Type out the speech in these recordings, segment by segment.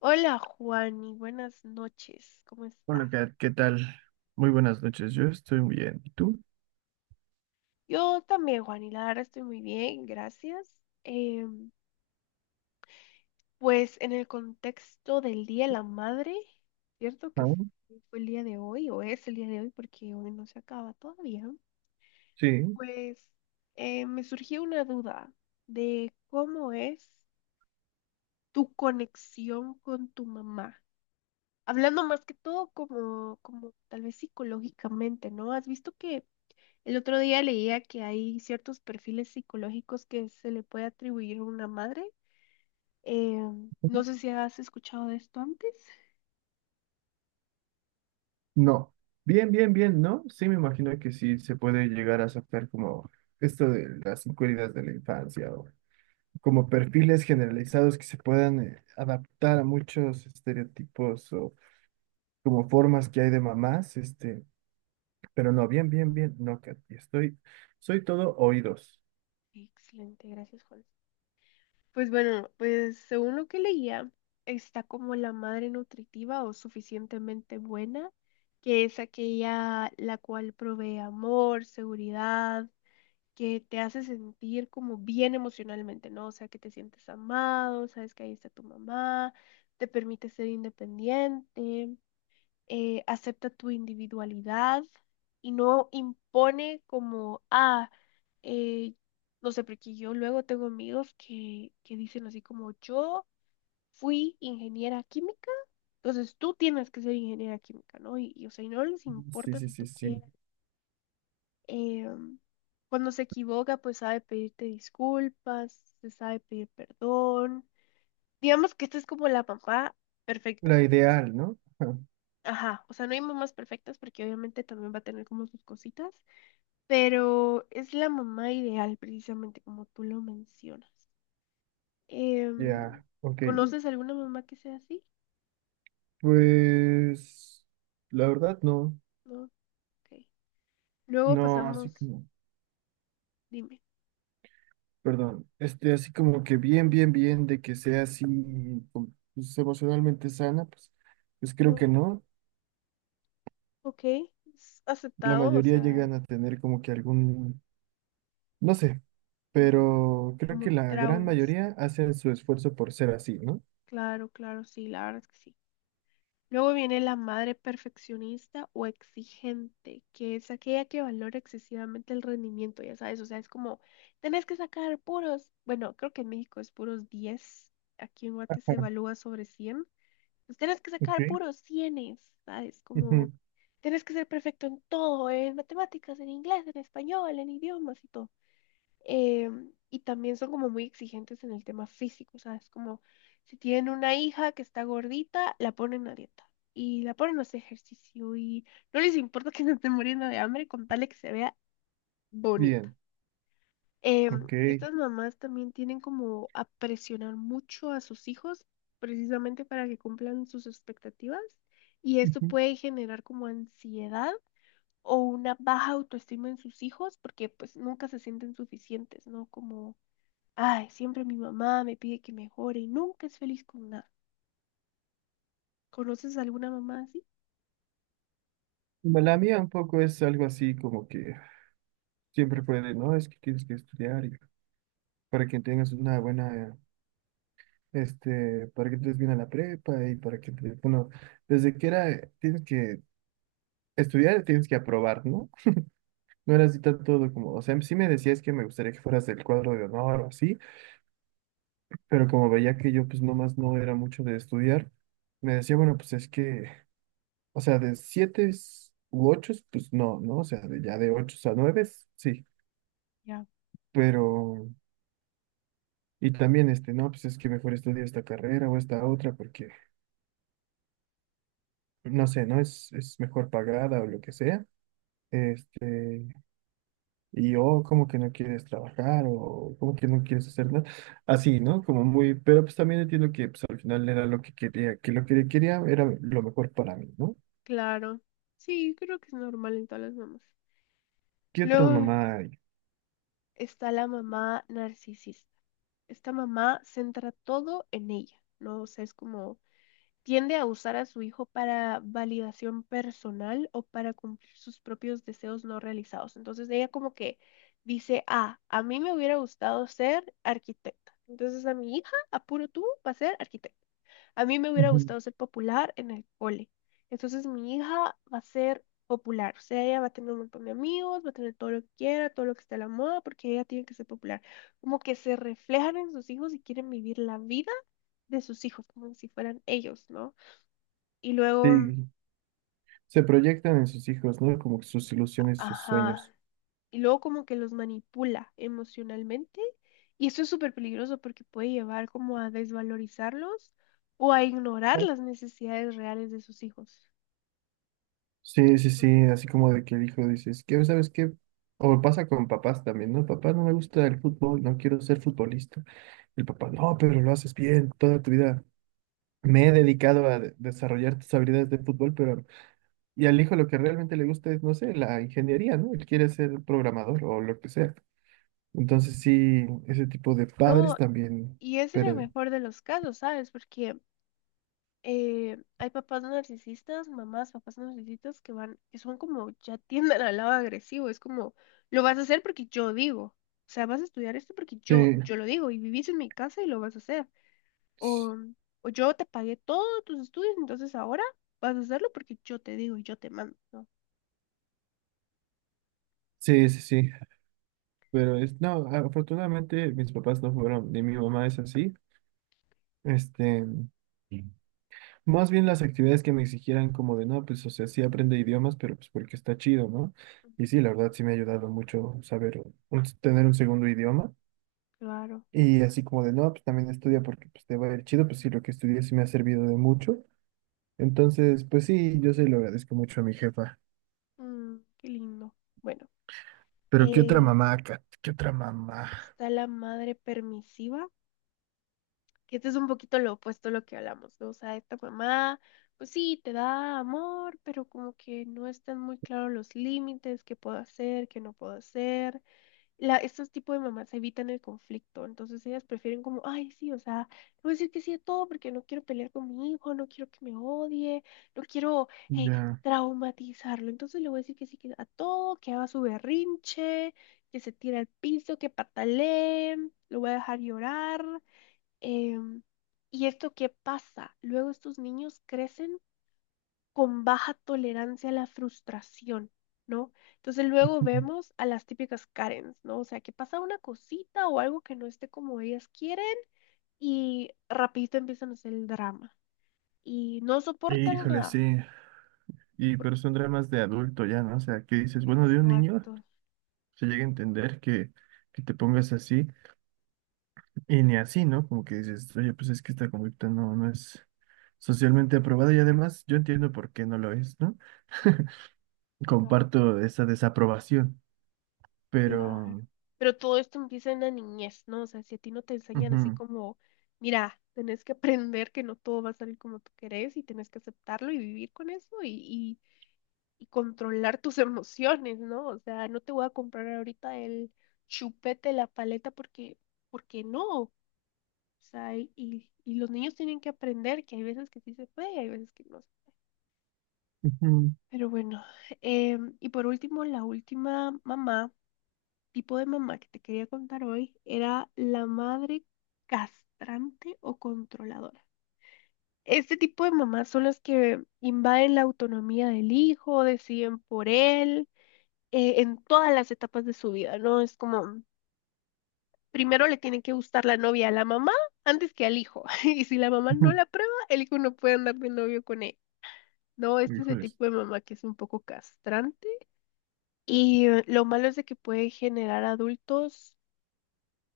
Hola Juani, buenas noches, ¿cómo estás? Hola, Kat, ¿qué tal? Muy buenas noches, yo estoy muy bien. ¿Y tú? Yo también, Juani, la verdad estoy muy bien, gracias. Pues en el contexto del Día de la Madre, ¿cierto? Que Ah. fue el día de hoy o es el día de hoy porque hoy no se acaba todavía. Sí. Pues me surgió una duda de cómo es tu conexión con tu mamá. Hablando más que todo como tal vez psicológicamente, ¿no? ¿Has visto que... El otro día leía que hay ciertos perfiles psicológicos que se le puede atribuir a una madre. Eh, no sé si has escuchado de esto antes. No. Bien, ¿no? Sí, me imagino que sí se puede llegar a sacar como esto de las inquietudes de la infancia o como perfiles generalizados que se puedan adaptar a muchos estereotipos o como formas que hay de mamás, este, pero no, bien, no, Kat, estoy, soy todo oídos. Excelente, gracias, Juan. Pues bueno, pues según lo que leía, está como la madre nutritiva o suficientemente buena, que es aquella la cual provee amor, seguridad, que te hace sentir como bien emocionalmente, ¿no? O sea, que te sientes amado, sabes que ahí está tu mamá, te permite ser independiente, acepta tu individualidad y no impone como, ah, eh, no sé, porque yo luego tengo amigos que dicen así como, yo fui ingeniera química. Entonces tú tienes que ser ingeniera química, ¿no? O sea, y no les Sí, importa sí, si sí, tú sí. quieres eh, cuando se equivoca, pues sabe pedirte disculpas, se sabe pedir perdón. Digamos que esta es como la mamá perfecta. La ideal, ¿no? Ajá, o sea, no hay mamás perfectas porque obviamente también va a tener como sus cositas, pero es la mamá ideal precisamente como tú lo mencionas. Mm. Ya, ok. ¿Conoces alguna mamá que sea así? Pues la verdad no, No, ok. Luego no así pasamos, como, dime, perdón, este así como que bien de que sea así como, pues, emocionalmente sana, pues, pues creo no, que no. ok, es La aceptado, o mayoría sea, llegan a tener como que algún, no sé, mm, pero creo como que la gran traumas. mayoría hacen su esfuerzo por ser así, ¿no? Claro, claro, sí, la verdad es que sí. Luego viene la madre perfeccionista o exigente, que es aquella que valora excesivamente el rendimiento, ya sabes, o sea, es como, tenés que sacar puros, bueno, creo que en México es puros diez, aquí en Guate se evalúa sobre cien, pues tenés que Ok. sacar puros cienes, ¿sabes? Como, Ujú. tenés que ser perfecto en todo, en matemáticas, en inglés, en español, en idiomas y todo. Y también son como muy exigentes en el tema físico, o sea, es como si tienen una hija que está gordita, la ponen a dieta y la ponen a hacer ejercicio y no les importa que se estén muriendo de hambre con tal de que se vea bonita. Bien, ok. Estas mamás también tienen como a presionar mucho a sus hijos precisamente para que cumplan sus expectativas y esto Ujú. puede generar como ansiedad o una baja autoestima en sus hijos porque pues nunca se sienten suficientes, ¿no? Como, ay, siempre mi mamá me pide que mejore y nunca es feliz con nada. ¿Conoces a alguna mamá así? Bueno, la mía un poco es algo así como que siempre puede, no, es que tienes que estudiar para que tengas una buena, este, para que entres bien a la prepa y para que, te- bueno, desde que era, tienes que estudiar, tienes que aprobar, ¿no? No era así todo como, o sea, sí me decías que me gustaría que fueras del cuadro de honor o así, pero como veía que yo pues nomás no era mucho de estudiar, me decía, bueno, pues es que, o sea, de siete u ocho, pues no, ¿no? O sea, de, ya de ocho a nueve, sí, Ya. pero... Y también, este, no, pues es que mejor estudia esta carrera o esta otra, porque no sé, ¿no? Es mejor pagada o lo que sea. Este, y yo como que no quieres trabajar o como que no quieres hacer nada. Así, ¿no? Como muy, pero pues también entiendo que pues, al final era lo que quería, que lo que quería era lo mejor para mí, ¿no? Claro. Sí, creo que es normal en todas las mamás. ¿Qué otra Luego mamá hay? está la mamá narcisista. Esta mamá centra todo en ella, ¿no? O sea, es como, tiende a usar a su hijo para validación personal o para cumplir sus propios deseos no realizados. Entonces ella como que dice, ah, a mí me hubiera gustado ser arquitecta. Entonces a mi hija, apuro tú, va a ser arquitecta. A mí me hubiera Ujú. gustado ser popular en el cole. Entonces mi hija va a ser popular. O sea, ella va a tener un montón de amigos, va a tener todo lo que quiera, todo lo que está a la moda, porque ella tiene que ser popular. Como que se reflejan en sus hijos y quieren vivir la vida de sus hijos, como si fueran ellos, ¿no? Y luego, Sí, se proyectan en sus hijos, ¿no? Como que sus ilusiones, sus sueños. ajá, y luego como que los manipula emocionalmente. Y esto es súper peligroso porque puede llevar como a desvalorizarlos o a ignorar ¿No? las necesidades reales de sus hijos. Sí, sí, Entonces, sí, así como de que el hijo dices, ¿qué sabes qué? O pasa con papás también, ¿no? Papá, no me gusta el fútbol, no quiero ser futbolista. El papá, no, pero lo haces bien, toda tu vida me he dedicado a desarrollar tus habilidades de fútbol, pero... Y al hijo lo que realmente le gusta es, no sé, la ingeniería, ¿no? Él quiere ser programador o lo que sea. Entonces sí, ese tipo de padres no, también, y es en el pero... mejor de los casos, ¿sabes? Porque hay papás narcisistas, mamás, papás narcisistas que van, que son como, ya tienden al lado agresivo, es como, lo vas a hacer porque yo digo, o sea, vas a estudiar esto porque Sí, yo lo digo y vivís en mi casa y lo vas a hacer. O, o yo te pagué todos tus estudios, entonces ahora vas a hacerlo porque yo te digo y yo te mando, ¿no? sí, sí. Pero es, no, afortunadamente mis papás no fueron, ni mi mamá es así. Este, más bien las actividades que me exigieran como de, no, pues, o sea, sí aprende idiomas, pero pues porque está chido, ¿no? Mm. Y sí, la verdad sí me ha ayudado mucho saber, tener un segundo idioma. Claro. Y así como de, no, pues también estudia porque pues te va a ir chido, pues sí, lo que estudié sí me ha servido de mucho. Entonces, pues sí, yo se lo agradezco mucho a mi jefa. Mm, qué lindo. Bueno, Pero ¿qué otra eh, mamá, Kat? ¿Qué otra mamá? está la madre permisiva, que esto es un poquito lo opuesto a lo que hablamos, ¿no? O sea, esta mamá, pues sí, te da amor, pero como que no están muy claros los límites, qué puedo hacer, qué no puedo hacer. Estos tipos de mamás evitan el conflicto, entonces ellas prefieren como, ay, sí, o sea, no voy a decir que sí a todo porque no quiero pelear con mi hijo, no quiero que me odie, no quiero eh, Ya. traumatizarlo, entonces le voy a decir que sí que a todo, que haga su berrinche, que se tire al piso, que patalee, lo voy a dejar llorar. Em, ¿Y esto qué pasa? Luego estos niños crecen con baja tolerancia a la frustración, ¿no? Entonces luego vemos a las típicas Karens, ¿no? O sea, que pasa una cosita o algo que no esté como ellas quieren y rapidito empiezan a hacer el drama y no soportan Híjole, nada. sí. Y pero son dramas de adulto ya, ¿no? O sea, que dices, bueno, de un niño Exacto. se llega a entender que te pongas así. Y ni así, ¿no? Como que dices, oye, pues es que esta conducta no es socialmente aprobada y además yo entiendo por qué no lo es, ¿no? Comparto esa desaprobación, Claro. pero... Pero todo esto empieza en la niñez, ¿no? O sea, si a ti no te enseñan así Ujú. como, mira, tenés que aprender que no todo va a salir como tú querés y tenés que aceptarlo y vivir con eso y controlar tus emociones, ¿no? O sea, no te voy a comprar ahorita el chupete, la paleta, porque, porque no. O sea, y los niños tienen que aprender que hay veces que sí se puede y hay veces que no. Ujú. Pero bueno, y por último, la última mamá, tipo de mamá que te quería contar hoy, era la madre castrante o controladora. Este tipo de mamás son las que invaden la autonomía del hijo, deciden por él, en todas las etapas de su vida, ¿no? Es como, primero le tiene que gustar la novia a la mamá antes que al hijo. Y si la mamá no Ujú. la prueba, el hijo no puede andar de novio con él. No, este es el Híjoles. tipo de mamá que es un poco castrante. Y lo malo es de que puede generar adultos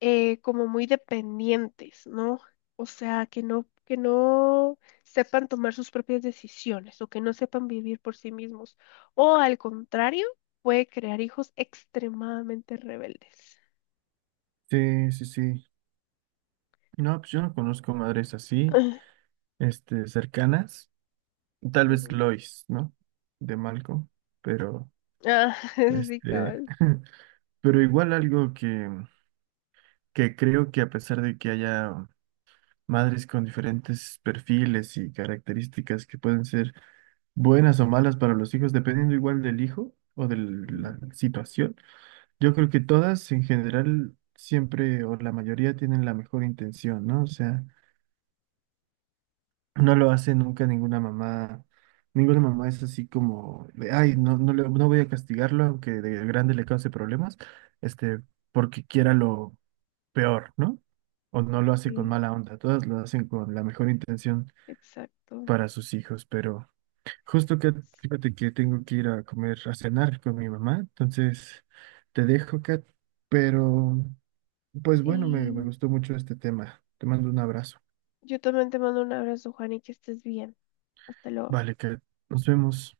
como muy dependientes, ¿no? O sea, que no sepan tomar sus propias decisiones o que no sepan vivir por sí mismos. O al contrario, puede crear hijos extremadamente rebeldes. Sí, sí, sí. No, pues yo no conozco madres así, este, cercanas. Tal Ah, vez ujú. Lois, ¿no? De Malcolm, pero, Ah, sí, este, cabal. pero igual algo que creo que a pesar de que haya madres con diferentes perfiles y características que pueden ser buenas o malas para los hijos, dependiendo igual del hijo o de Ujú. la situación. Yo creo que todas en general siempre o la mayoría tienen la mejor intención, ¿no? O sea, no lo hace nunca ninguna mamá. Ninguna mamá es así como de, ay, no, no, no voy a castigarlo aunque de grande le cause problemas, este, porque quiera lo peor, ¿no? O no lo hace con Sí, mala onda, todas lo hacen con la mejor intención exacto. para sus hijos, pero justo que fíjate que tengo que ir a comer, a cenar con mi mamá, entonces te dejo, Kat, pero pues bueno, me Sí, gustó mucho este tema. Te mando un abrazo. yo también te mando un abrazo, Juan, y que estés bien. Hasta luego. Vale, Kat, nos vemos.